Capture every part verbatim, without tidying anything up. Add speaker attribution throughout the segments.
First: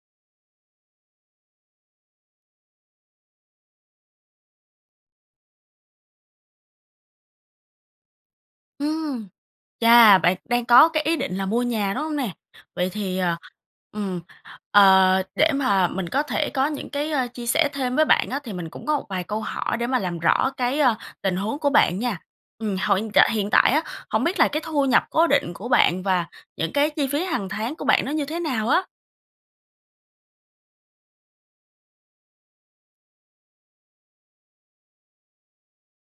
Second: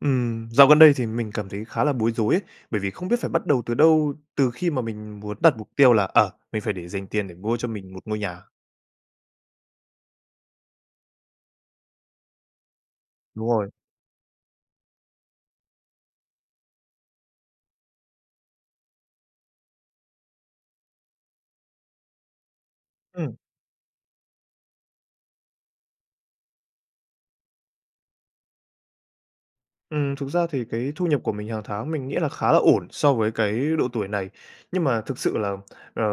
Speaker 1: Ừm, dạo gần đây thì mình cảm thấy khá là bối rối ấy, bởi vì không biết phải bắt đầu từ đâu, từ khi mà mình muốn đặt mục tiêu là, ờ, mình phải để dành tiền để mua cho mình một ngôi nhà.
Speaker 2: Ừm, chà, bạn đang có cái ý định là mua nhà, đúng hông nè? Vậy thì, ờ,
Speaker 1: Đúng rồi.
Speaker 2: ừm, ờ, để mà mình có thể có những cái, ơ, chia sẻ thêm với bạn á, thì mình cũng có một vài câu hỏi để mà làm rõ cái, a, tình huống của bạn nha! Ừm, hồi hiện tại
Speaker 1: Ừm.
Speaker 2: hiện tại á, hổng biết là cái thu nhập cố định của bạn và những cái chi phí hàng tháng của bạn nó như thế nào á?
Speaker 1: Ừm, thực ra thì cái thu nhập của mình hàng tháng mình nghĩ là khá là ổn so với cái độ tuổi này, nhưng mà thực sự là, ờ,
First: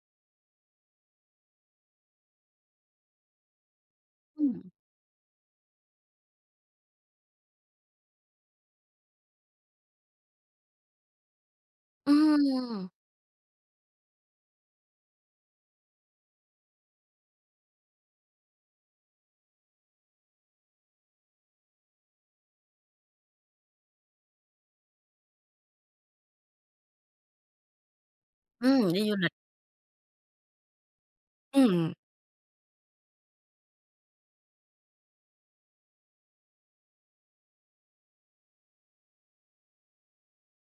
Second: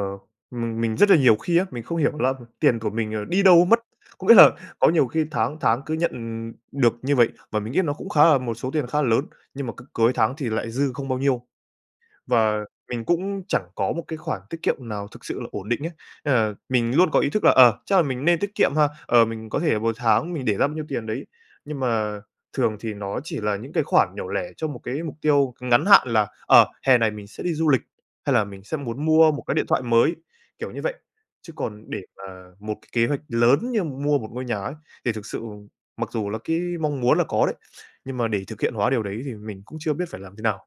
Speaker 1: mình mình rất là nhiều khi á, mình không hiểu đó là tiền của mình, ờ, đi đâu mất. Có nghĩa là
Speaker 2: Ừm.
Speaker 1: có nhiều khi tháng tháng cứ nhận, ừm, được như vậy, và mình nghĩ nó cũng khá là một số tiền khá là lớn, nhưng mà c cuối tháng thì lại dư không bao nhiêu, và
Speaker 2: Ừm!
Speaker 1: mình cũng chẳng có một cái khoản tiết kiệm nào thực sự là ổn định ấy. Nên là mình luôn có ý thức là, ờ, chắc là mình nên tiết kiệm ha, ờ, mình có thể là một tháng mình để ra bao nhiêu tiền đấy, nhưng mà thường thì nó chỉ là những cái khoản nhỏ lẻ cho một cái mục tiêu ngắn hạn, là, ờ, hè này mình sẽ đi du lịch, hay là mình sẽ
Speaker 2: Ừm,
Speaker 1: muốn
Speaker 2: đi du
Speaker 1: mua
Speaker 2: lịch.
Speaker 1: một cái điện thoại mới, kiểu như vậy, chứ còn
Speaker 2: Ừm.
Speaker 1: để mà một cái kế hoạch lớn như mua một ngôi nhà ấy, thì thực sự mặc dù là cái mong muốn là có đấy, nhưng mà để thực hiện hóa điều đấy thì mình cũng chưa biết phải làm thế nào.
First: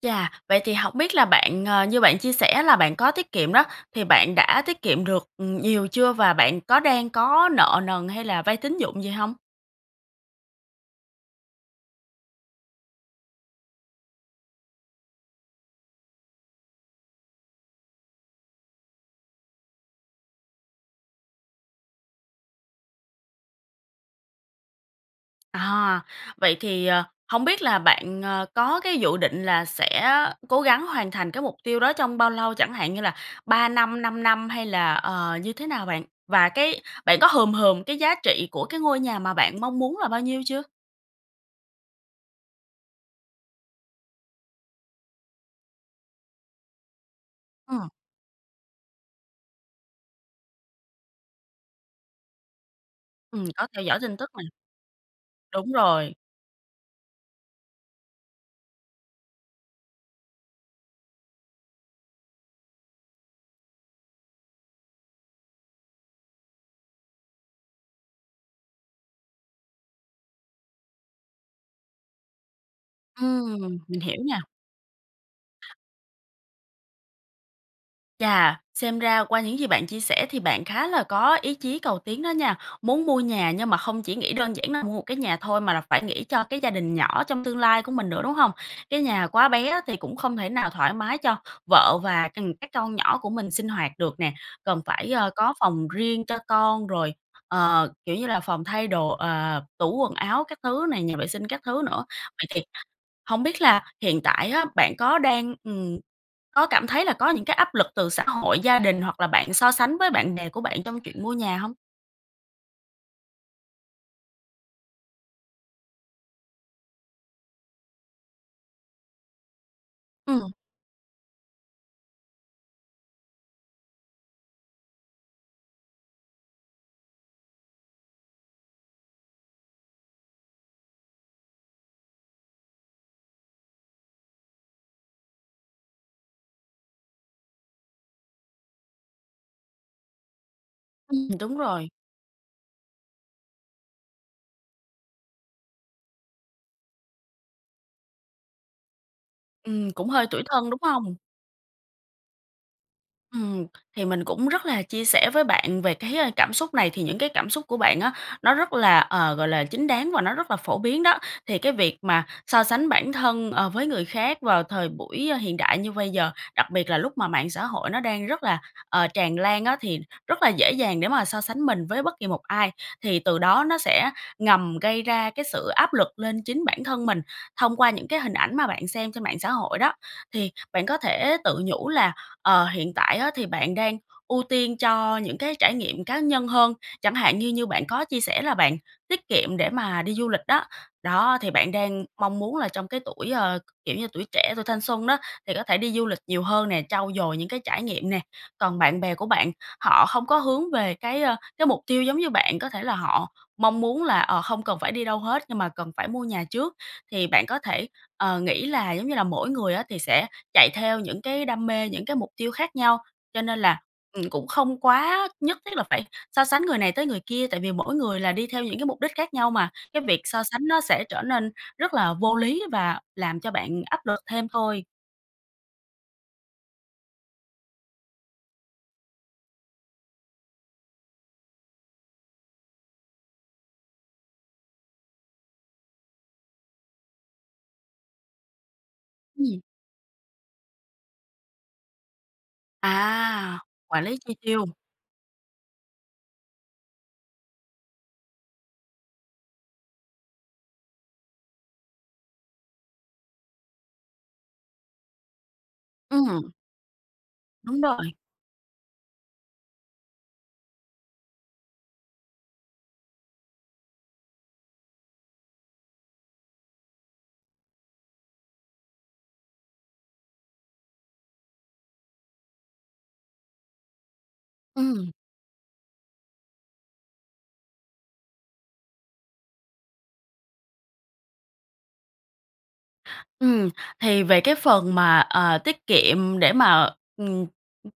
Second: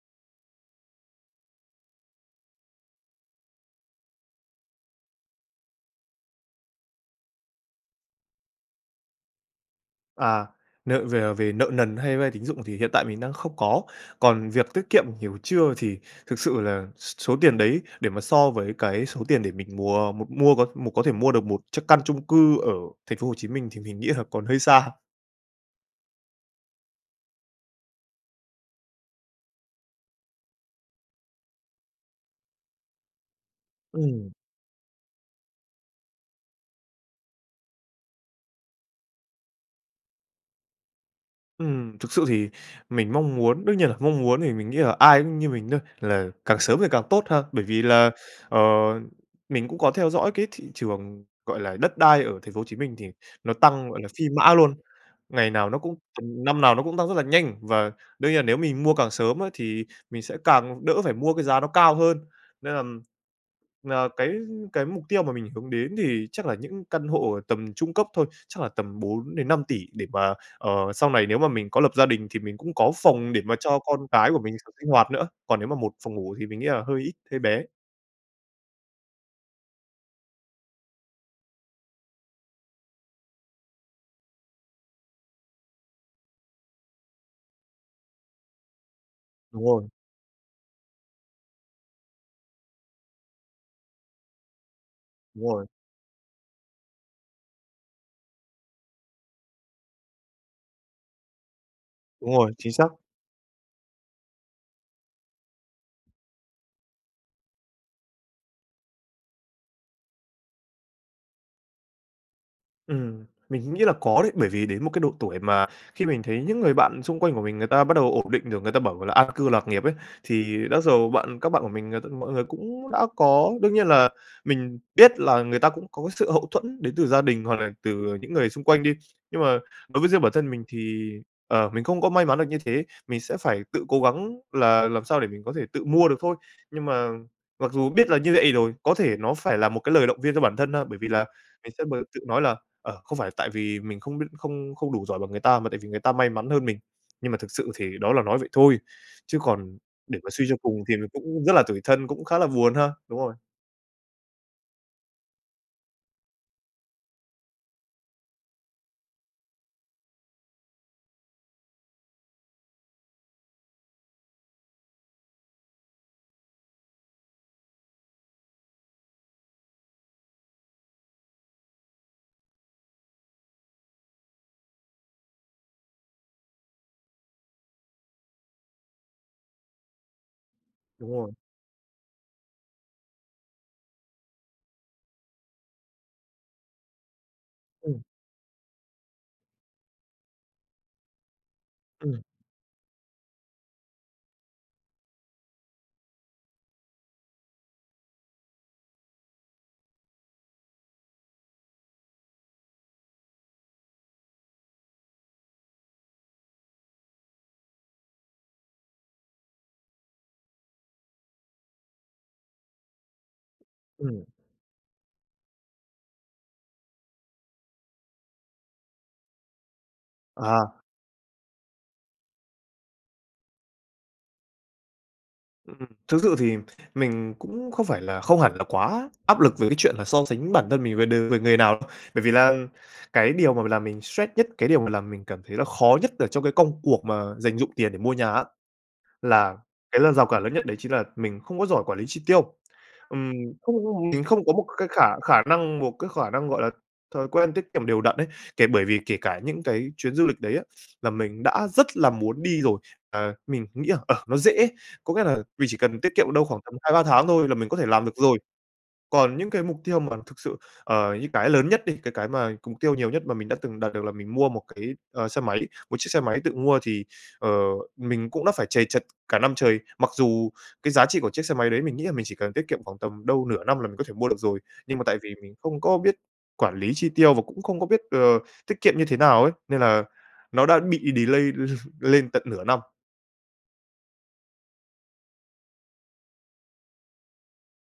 Speaker 2: Chà, vậy thì hổng biết là bạn, ờ, như bạn chia sẻ là bạn có tiết kiệm đó, thì bạn đã tiết kiệm được, ừm, nhiều chưa và bạn có đang có nợ nần hay là vay tín dụng gì hông?
Speaker 1: À, nợ về về nợ nần hay vay tín dụng thì hiện tại mình đang không có, còn việc tiết kiệm ừn nhiều chưa thì thực sự là s số tiền đấy để mà so với cái số tiền để mình mùa m mua có một có thể mua được một chiếc căn chung cư ở Thành phố Hồ Chí Minh thì mình nghĩ là còn hơi xa.
Speaker 2: À, vậy thì, ờ, hông biết là bạn, ờ, có cái dự định là sẽ cố gắng hoàn thành cái mục tiêu đó trong bao lâu, chẳng hạn như là ba năm, năm
Speaker 1: Ừm.
Speaker 2: năm hay là, ờ, như thế nào bạn? Và cái bạn có hừm hừm cái giá trị của cái ngôi nhà mà bạn mong muốn là bao nhiêu chưa?
Speaker 1: Ừm, thực sự thì mình mong muốn đương nhiên là mong muốn thì mình nghĩ là ai cũng như mình thôi, là càng sớm thì càng tốt ha! Bởi vì
Speaker 2: Ừm.
Speaker 1: là, ờ, mình cũng có theo dõi cái thị trường, gọi là, đất đai ở Thành phố Hồ Chí Minh thì
Speaker 2: Ừm,
Speaker 1: nó
Speaker 2: có theo
Speaker 1: tăng,
Speaker 2: dõi
Speaker 1: gọi là,
Speaker 2: tin
Speaker 1: phi
Speaker 2: tức này.
Speaker 1: mã luôn. Ngày nào
Speaker 2: Đúng
Speaker 1: nó cũng
Speaker 2: rồi.
Speaker 1: năm nào nó cũng tăng rất là nhanh, và đương nhiên là nếu mình mua càng sớm á thì mình sẽ càng đỡ phải mua cái giá nó cao hơn. Nên là, ờ, cái cái mục tiêu mà mình hướng đến thì chắc là những căn hộ ở tầm trung cấp thôi, chắc là tầm bốn đến năm tỉ để mà, ờ, sau này nếu mà mình có lập gia đình thì mình cũng có phòng để mà
Speaker 2: Ừm,
Speaker 1: cho
Speaker 2: mình
Speaker 1: con
Speaker 2: hiểu
Speaker 1: cái của
Speaker 2: nha!
Speaker 1: mình s sinh hoạt nữa, còn nếu mà một phòng ngủ thì mình nghĩ là hơi ít, hơi bé.
Speaker 2: Chà, xem ra qua những gì bạn chia sẻ thì bạn khá là có ý chí cầu tiến đó nha. Muốn mua nhà nhưng mà không chỉ nghĩ đơn giản là mua một cái nhà thôi, mà là phải nghĩ cho cái gia đình nhỏ trong tương lai của mình nữa, đúng hông? Cái nhà quá
Speaker 1: Đúng
Speaker 2: bé á,
Speaker 1: rồi.
Speaker 2: thì cũng không thể nào thoải mái cho vợ và, ừm, các con nhỏ của mình sinh hoạt được nè. Cần phải, ờ,
Speaker 1: Đúng
Speaker 2: có
Speaker 1: rồi.
Speaker 2: phòng riêng cho con rồi, ờ, kiểu như là, phòng thay đồ, ờ, tủ quần áo các thứ này, nhà vệ sinh các thứ nữa.
Speaker 1: Đúng
Speaker 2: Vậy
Speaker 1: rồi,
Speaker 2: thì
Speaker 1: chính xác.
Speaker 2: hông biết là hiện tại á, bạn có đang, ừm, có cảm thấy là có những cái áp lực từ xã hội, gia đình hoặc là bạn so sánh với bạn bè của bạn trong chuyện mua nhà hông?
Speaker 1: Ừm, mình nghĩ là có đấy. Bởi vì đến một cái độ tuổi mà khi mình thấy những người bạn xung quanh của mình, người ta bắt đầu ổn định được, người ta bảo là an cư lạc nghiệp ấy,
Speaker 2: Ừm.
Speaker 1: thì đó dầu bạn các bạn của mình, ờ, t mọi người cũng đã có đương nhiên là mình biết là người ta cũng có cái sự hậu thuẫn đến từ gia đình hoặc là từ những người xung quanh đi. Nhưng mà đối với riêng bản thân mình thì, ờ, mình không có may mắn được như thế, mình sẽ phải tự cố gắng là làm sao để mình có thể tự mua được thôi. Nhưng mà mặc dù biết là như vậy rồi, có thể nó phải là một cái lời động viên cho bản thân ha. Bởi vì là
Speaker 2: Ừm, đúng
Speaker 1: ngày xưa
Speaker 2: rồi.
Speaker 1: m tự nói là, ờ, không phải là tại vì mình không biết không không đủ giỏi bằng người ta mà tại vì người ta may mắn hơn mình. Nhưng mà thực sự thì đó là nói vậy thôi, chứ còn
Speaker 2: Ừm, cũng
Speaker 1: để
Speaker 2: hơi
Speaker 1: mà
Speaker 2: tủi
Speaker 1: suy cho
Speaker 2: thân, đúng
Speaker 1: cùng thì mình
Speaker 2: hông?
Speaker 1: cũng rất là tủi thân, cũng khá là buồn ha. Đúng rồi.
Speaker 2: Ừm, thì mình cũng rất là chia sẻ với bạn về cái, ơ, cảm xúc này thì những cái cảm xúc của bạn á, nó rất là, ờ, gọi là, chính đáng, và nó rất là phổ biến đó. Thì cái việc mà so sánh bản thân, ờ, với người khác vào thời buổi, ơ, hiện đại như bây giờ, đặc biệt là lúc mà mạng xã hội nó đang rất là, ờ, tràn lan á, thì rất là dễ dàng để mà so sánh mình với bất kỳ một ai. Thì từ đó nó sẽ ngầm gây ra cái sự áp lực lên chính bản thân mình, thông qua những cái hình ảnh mà bạn xem trên mạng xã hội đó. Thì bạn có
Speaker 1: Đúng rồi.
Speaker 2: thể tự nhủ là, ờ, hiện tại á, thì bạn đang ưu tiên cho những cái trải nghiệm cá nhân hơn. Chẳng hạn như như bạn
Speaker 1: Ừm.
Speaker 2: có chia sẻ là bạn tiết kiệm để mà đi du lịch đó, đó, thì bạn đang
Speaker 1: Ừm.
Speaker 2: mong muốn là trong cái tuổi, ơ, kiểu như, tuổi trẻ, tuổi thanh xuân đó, thì có thể đi du lịch nhiều hơn nè, trau dồi những cái trải nghiệm nè. Còn bạn bè của bạn họ không có hướng về cái, ơ, cái mục tiêu giống như bạn, có thể là họ mong muốn là, ờ, không cần phải đi đâu hết nhưng mà cần phải mua nhà trước. Thì bạn có thể, ờ, nghĩ là giống như là mỗi người á, thì sẽ chạy theo những cái đam mê, những cái mục tiêu khác nhau cho nên là,
Speaker 1: Ừm.
Speaker 2: ừm, cũng không quá nhất thiết là phải so sánh người này tới người kia tại vì mỗi người là đi theo những cái mục đích khác nhau mà. Cái việc so sánh
Speaker 1: À.
Speaker 2: nó sẽ trở nên rất là vô lý và làm cho bạn áp lực thêm thôi.
Speaker 1: Ừm, thực sự thì mình cũng không phải là không hẳn là quá áp lực về cái chuyện là so sánh bản thân mình về đ về người nào. Bởi vì là cái điều mà làm mình stress nhất, cái điều mà làm mình cảm thấy là khó nhất ở trong cái công cuộc mà dành dụm tiền để mua nhà á là
Speaker 2: Ừm.
Speaker 1: cái lần rào cản lớn nhất đấy chính là mình không có giỏi quản lý chi tiêu. Ừm.
Speaker 2: À! Quản
Speaker 1: Không
Speaker 2: lý
Speaker 1: mình
Speaker 2: chi
Speaker 1: không có một
Speaker 2: tiêu.
Speaker 1: cái khả khả năng một cái khả năng, gọi là, thói quen tiết kiệm đều đặn ấy. Kể bởi vì kể cả những cái chuyến du lịch đấy á là mình đã rất là muốn đi rồi. Ờ, mình nghĩ là, ờ, nó dễ, có nghĩa là mình chỉ cần tiết kiệm đâu
Speaker 2: Ừm.
Speaker 1: khoảng tầm hai ba tháng thôi là mình có
Speaker 2: Đúng
Speaker 1: thể làm
Speaker 2: rồi!
Speaker 1: được rồi. Còn những cái mục tiêu mà thực sự ờ, như cái lớn nhất đi, cái cái mà mục tiêu nhiều nhất mà mình đã từng đạt được là mình mua một cái, ờ, xe máy, một chiếc xe máy tự mua thì, ờ, mình cũng đã phải trầy trật cả năm trời. Mặc dù cái giá trị của chiếc xe máy đấy, mình nghĩ là mình chỉ cần tiết kiệm khoảng tầm đâu nửa năm là mình có thể mua được rồi, nhưng mà
Speaker 2: Ừm.
Speaker 1: tại vì mình không có biết quản lý chi tiêu, và cũng không có biết, ờ, tiết kiệm như thế nào ấy, nên là nó đã bị delay lên tận nửa năm.
Speaker 2: Ừm, thì về cái phần mà, ờ, tiết kiệm để mà, ừm,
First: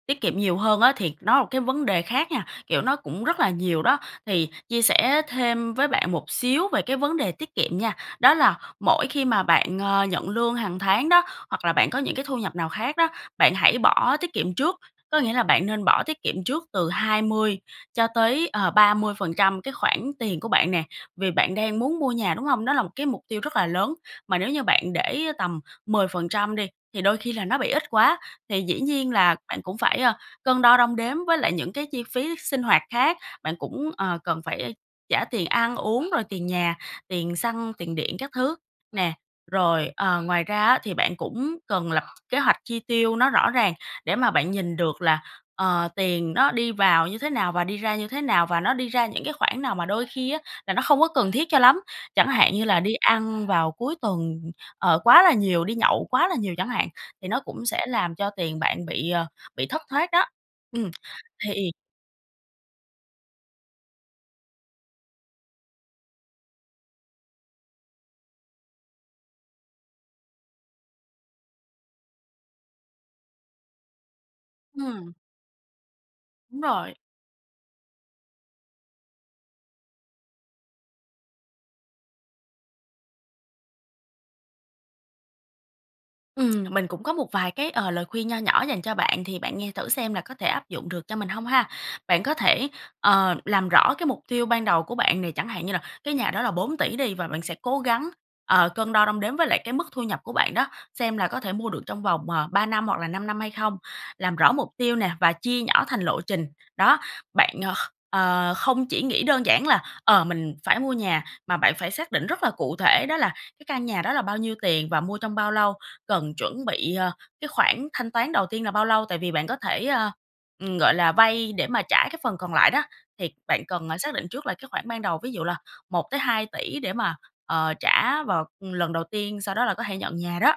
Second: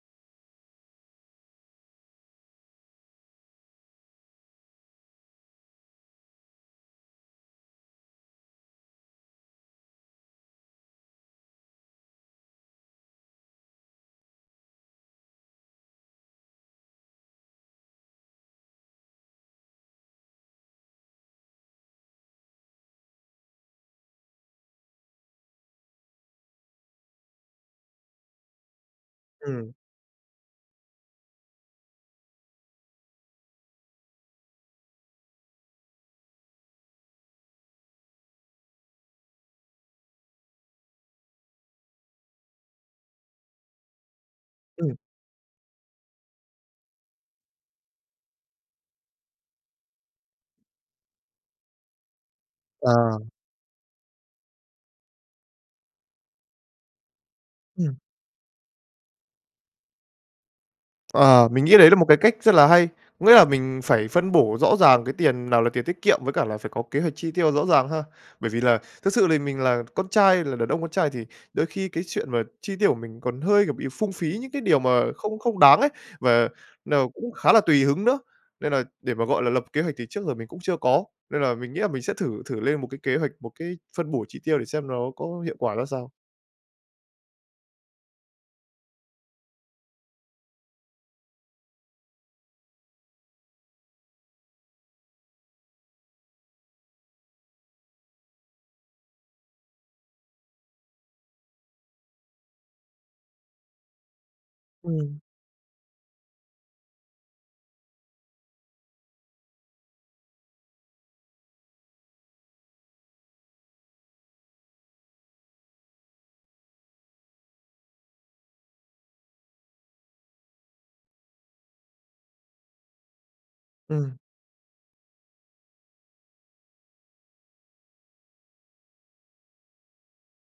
Speaker 2: tiết kiệm nhiều hơn á, thì nó là cái vấn đề khác nha, kiểu, nó cũng rất là nhiều đó. Thì chia sẻ thêm với bạn một xíu về cái vấn đề tiết kiệm nha, đó là mỗi khi mà bạn, à, nhận lương hằng tháng đó, hoặc là bạn có những cái thu nhập nào khác đó, bạn hãy bỏ tiết kiệm trước. Có nghĩa là bạn nên bỏ tiết kiệm trước từ hai mươi cho tới, ờ, ba mươi phần trăm cái khoản tiền của bạn nè. Vì bạn đang muốn mua nhà, đúng hông? Đó là một cái mục tiêu rất là lớn, mà nếu như bạn để tầm mười phần trăm đi thì đôi khi là nó bị ít quá. Thì dĩ nhiên là bạn
Speaker 1: Ừm.
Speaker 2: cũng phải, à, cân đo đong đếm với lại những cái chi phí sinh hoạt khác. Bạn cũng, ờ, cần phải trả tiền ăn uống, rồi tiền nhà, tiền xăng, tiền điện các thứ nè. Rồi, ờ, ngoài ra á thì bạn cũng cần lập kế hoạch chi tiêu nó rõ ràng để mà bạn nhìn
Speaker 1: Ừm.
Speaker 2: được là, ờ, tiền nó đi vào như thế nào, và đi ra như thế nào, và nó đi ra những cái khoản nào. Mà đôi khi á là nó không có cần thiết cho lắm, chẳng hạn như là
Speaker 1: Ờ.
Speaker 2: đi ăn vào cuối tuần, ờ, quá là nhiều, đi nhậu quá là nhiều chẳng hạn, thì nó cũng sẽ
Speaker 1: Ừm.
Speaker 2: làm cho tiền bạn bị, ờ, bị thất thoát đó. Ừm,
Speaker 1: Ờ. Mình
Speaker 2: thì
Speaker 1: nghĩ đấy là một cái cách rất là hay. Có nghĩa là mình phải phân bổ rõ ràng cái tiền nào là tiền tiết kiệm, với cả là phải có kế hoạch chi tiêu rõ ràng ha! Bởi vì là thực sự thì mình là con trai, là đàn ông con trai, thì đôi khi cái chuyện mà chi tiêu của mình còn hơi, kiểu, bị phung phí những cái điều mà
Speaker 2: Ừm.
Speaker 1: không không đáng ấy, và
Speaker 2: Đúng rồi.
Speaker 1: nó cũng khá là tùy hứng nữa. Nên là để mà, gọi là, lập kế hoạch thì trước giờ mình cũng chưa có. Nên là mình nghĩ là mình sẽ thử thử lên một cái kế hoạch, một cái phân bổ chi tiêu để xem nó có hiệu quả ra sao.
Speaker 2: Ừm, mình cũng có một vài cái, ờ, lời khuyên nho nhỏ dành cho bạn, thì bạn nghe thử xem là có thể áp dụng được cho mình hông ha. Bạn có thể, ờ, làm rõ cái mục tiêu ban đầu của bạn này, chẳng hạn như là cái nhà đó là bốn tỷ đi và bạn sẽ cố gắng, ờ, cân đo đong đếm với lại cái mức thu nhập của bạn đó, xem là có thể mua được trong vòng, ờ, ba năm, hoặc là năm năm hay không? Làm rõ mục tiêu nè
Speaker 1: Ừm.
Speaker 2: và chia nhỏ thành lộ trình, đó. Bạn, ờ, ờ, không chỉ nghĩ đơn giản là, ờ, mình phải mua nhà, mà bạn phải xác định rất là cụ thể đó là cái căn nhà đó là bao nhiêu tiền và mua trong bao lâu, cần chuẩn bị, ờ, cái khoản thanh toán đầu tiên là bao lâu, tại vì bạn có thể, a, ừm, gọi là, vay để mà trả cái phần còn lại đó, thì bạn cần, ờ, xác
Speaker 1: Ừm.
Speaker 2: định trước là cái khoản ban đầu, ví dụ là một tới hai tỷ để mà, ờ, trả vào, ừm, lần đầu tiên sau đó là có thể nhận nhà đó.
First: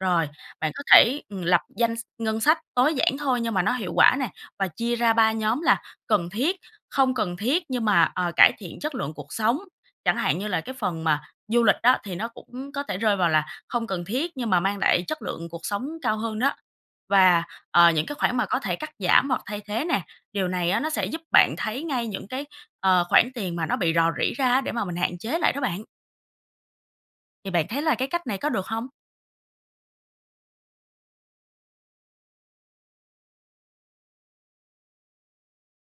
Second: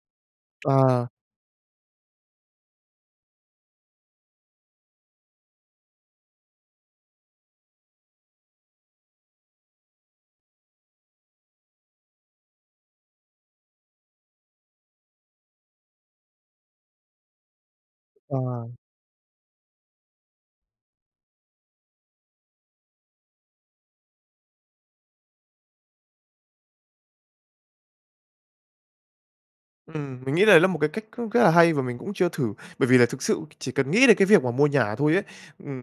Speaker 2: Rồi, bạn có
Speaker 1: Ờ.
Speaker 2: thể, ừm, lập danh s ngân sách, tối giản thôi, nhưng mà nó hiệu quả nè, và chia ra ba nhóm là cần thiết, không cần thiết nhưng mà, ờ, cải thiện chất lượng cuộc sống, chẳng hạn như là cái phần mà du lịch á thì nó cũng có thể rơi vào là không cần thiết, nhưng mà mang lại chất lượng cuộc sống cao hơn đó, và, ờ, những cái khoản
Speaker 1: Ờ.
Speaker 2: mà có thể cắt giảm hoặc thay thế nè, điều này á nó sẽ giúp bạn thấy ngay những cái, ờ, khoản tiền mà nó bị rò rỉ ra á, để mà mình hạn chế lại đó bạn. Thì bạn thấy là cái cách này có được hông?
Speaker 1: Ừm, mình nghĩ lấy là một cái cách cũng rất là hay và mình cũng chưa thử, bởi vì là thực sự chỉ cần nghĩ đến cái việc mà mua nhà thôi ấy, ừm,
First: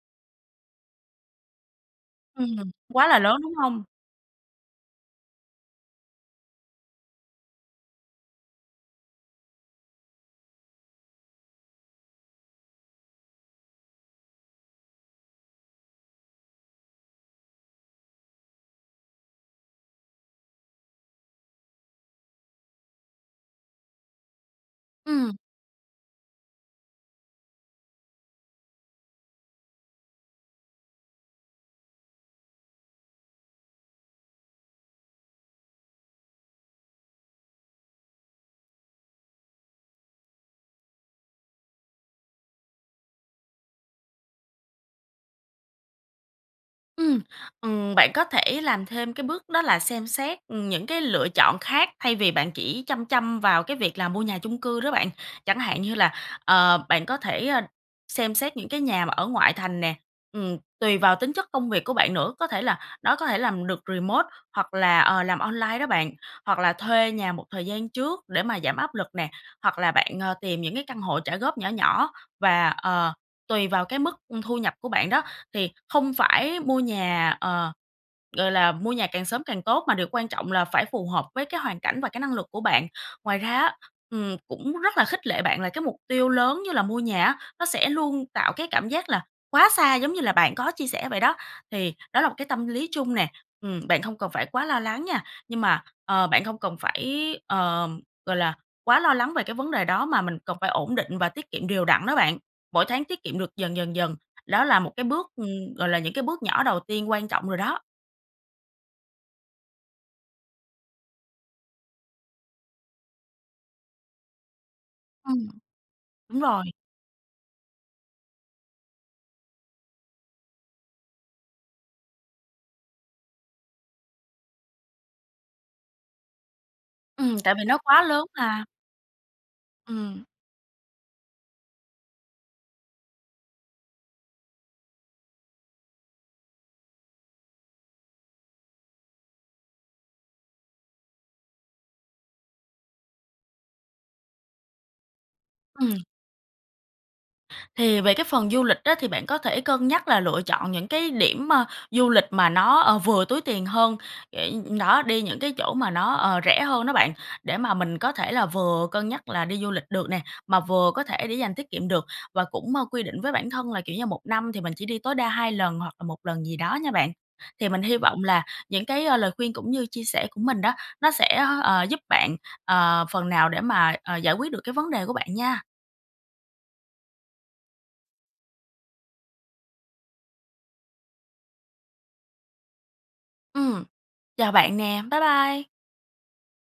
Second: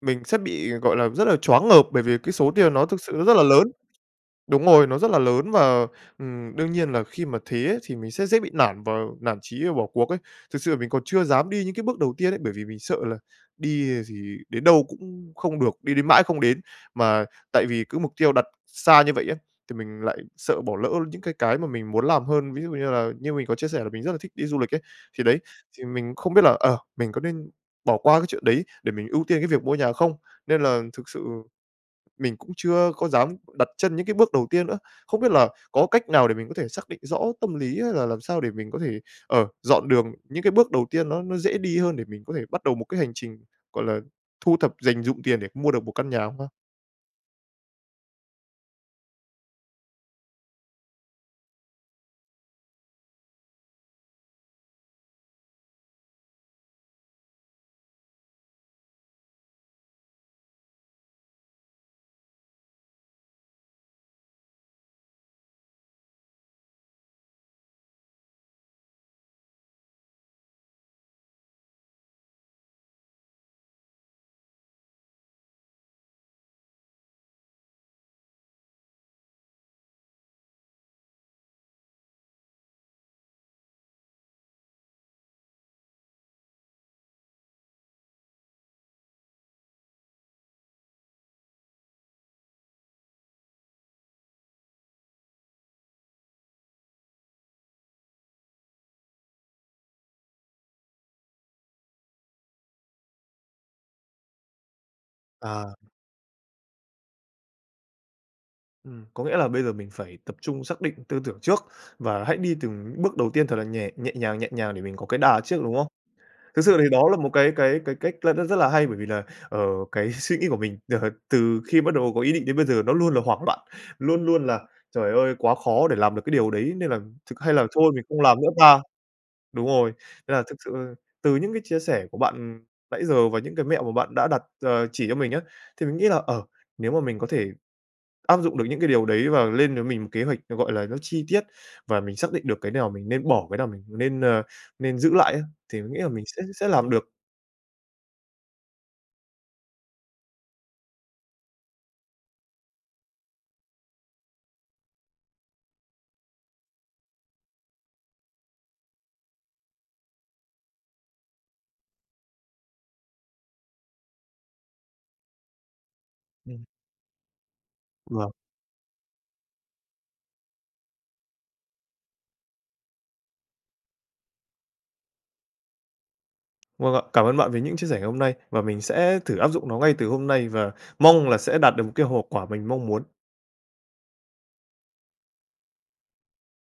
Speaker 1: mình sẽ bị, gọi là, rất là choáng ngợp bởi vì cái số
Speaker 2: Ừm,
Speaker 1: tiền nó thực
Speaker 2: quá
Speaker 1: sự
Speaker 2: là
Speaker 1: nó rất
Speaker 2: lớn,
Speaker 1: là
Speaker 2: đúng
Speaker 1: lớn.
Speaker 2: hông?
Speaker 1: Đúng rồi, nó rất là lớn và, ừm, đương nhiên là khi mà thế ấy, thì mình sẽ dễ bị nản và nản chí và bỏ cuộc ấy. Thực sự mình còn chưa dám đi những cái bước đầu tiên ấy, bởi vì mình sợ là đi, à, gì đến đâu cũng không được, đi đến mãi không đến. Mà tại vì cứ mục tiêu đặt xa như vậy á, thì mình lại sợ bỏ lỡ những cái cái mà mình muốn làm hơn. Ví dụ như là, như mình có chia sẻ là mình rất là thích đi du lịch ấy, thì
Speaker 2: Ừm.
Speaker 1: đấy, thì mình không biết là, ờ, mình có nên bỏ qua cái chuyện đấy để mình ưu tiên cái việc mua nhà không? Nên là thực sự mình cũng chưa có dám đặt chân những cái bước đầu tiên nữa. Không biết là có cách nào để mình có thể xác định rõ tâm lý hay là làm sao để mình có thể, ờ, dọn đường những cái bước đầu tiên nó nó dễ đi hơn để mình có thể bắt đầu một cái hành trình, gọi là, thu thập dành dụm tiền để mua được một căn nhà không ta?
Speaker 2: Ừm, ừm, bạn có thể làm thêm cái bước đó là xem xét, ừm, những cái lựa chọn khác thay vì bạn chỉ chăm chăm vào cái việc là mua nhà chung cư đó bạn. Chẳng hạn như là, ờ, bạn có thể xem xét những cái nhà mà ở ngoại thành nè. Ừm, tùy vào tính chất công việc của bạn nữa, có thể là nó có thể làm được remote hoặc là, ờ, làm online đó bạn, hoặc là thuê nhà một thời gian trước để mà giảm áp lực nè, hoặc là bạn, ờ, tìm những cái căn hộ trả góp nhỏ nhỏ và, ờ, tùy vào cái mức, ư, thu nhập của bạn đó. Thì không phải mua nhà, ờ, gọi là, mua nhà càng sớm càng tốt, mà điều quan trọng là phải phù hợp với cái hoàn cảnh và cái năng lực của bạn. Ngoài ra á, ừm, cũng rất là khích lệ bạn là cái mục tiêu lớn như là mua nhà á, nó sẽ luôn tạo cái cảm giác là quá xa giống như là bạn có chia sẻ vậy đó, thì đó là một cái tâm lý chung nè, ừm, bạn hông cần phải quá lo lắng nha. Nhưng mà, ờ, bạn hông cần phải, ờ, gọi là, quá lo lắng về cái vấn đề đó, mà mình cần phải ổn định và tiết kiệm đều đặn đó bạn, mỗi tháng tiết kiệm được dần dần dần. Đó là một cái bước, ừm,
Speaker 1: À.
Speaker 2: gọi là, những cái bước nhỏ đầu tiên quan trọng rồi đó.
Speaker 1: Ừm, có nghĩa là bây giờ mình phải tập trung xác định tư tưởng trước và hãy đi từng bước đầu tiên thật là nhè nhẹ nhàng, nhẹ nhàng để mình có cái đà
Speaker 2: Ừm,
Speaker 1: trước, đúng không?
Speaker 2: đúng
Speaker 1: Thực
Speaker 2: rồi.
Speaker 1: sự thì đó là một cái cái cái cách là rất là hay bởi vì là, ờ, cái suy nghĩ của mình từ khi bắt đầu có ý định đến bây giờ nó luôn là hoảng loạn, luôn luôn là "Trời ơi, quá khó để làm được cái điều đấy, nên là
Speaker 2: Ừm,
Speaker 1: thực hay
Speaker 2: tại vì
Speaker 1: là
Speaker 2: nó
Speaker 1: thôi
Speaker 2: quá
Speaker 1: mình không
Speaker 2: lớn
Speaker 1: làm nữa
Speaker 2: là.
Speaker 1: ta," đúng rồi,
Speaker 2: Ừm.
Speaker 1: nên là thực sự từ những cái chia sẻ của bạn, ừm, nãy giờ và những cái mẹo mà bạn đã đặt, ờ, chỉ cho mình á, thì mình nghĩ là, ờ, nếu mà mình có thể áp dụng được những cái điều đấy và lên với mình một kế hoạch, nó, gọi là, nó chi tiết và mình xác định được cái nào mình nên bỏ, cái nào mình nên, ờ, nên giữ lại á, thì mình
Speaker 2: Ừm.
Speaker 1: nghĩ là mình sẽ sẽ làm được.
Speaker 2: Thì về cái phần du lịch á, thì bạn có thể cân nhắc là lựa chọn những cái điểm, ơ, du lịch mà nó, ờ, vừa túi tiền hơn để đó, đi những cái chỗ mà nó, ờ, rẻ hơn đó bạn, để mà mình có thể là vừa cân nhắc là đi du lịch được nè, mà vừa có thể để dành tiết kiệm được và cũng, ờ, quy định với bản thân là kiểu như một năm thì mình chỉ đi tối đa hai lần hoặc là một lần gì
Speaker 1: Ừm.
Speaker 2: đó nha bạn. Thì mình hy vọng
Speaker 1: Vầng.
Speaker 2: là những cái, a, lời khuyên cũng như chia sẻ của mình đó, nó sẽ, ờ, giúp bạn, ờ, phần nào để mà, ờ, giải quyết được cái vấn đề của bạn nha.
Speaker 1: Vâng ạ, cảm ơn bạn về những chia sẻ ngày hôm nay và mình sẽ thử áp dụng nó ngay từ hôm nay và mong là sẽ đạt được một cái hộp quả mình mong muốn.
Speaker 2: Ừm, chào bạn nè, bye bye!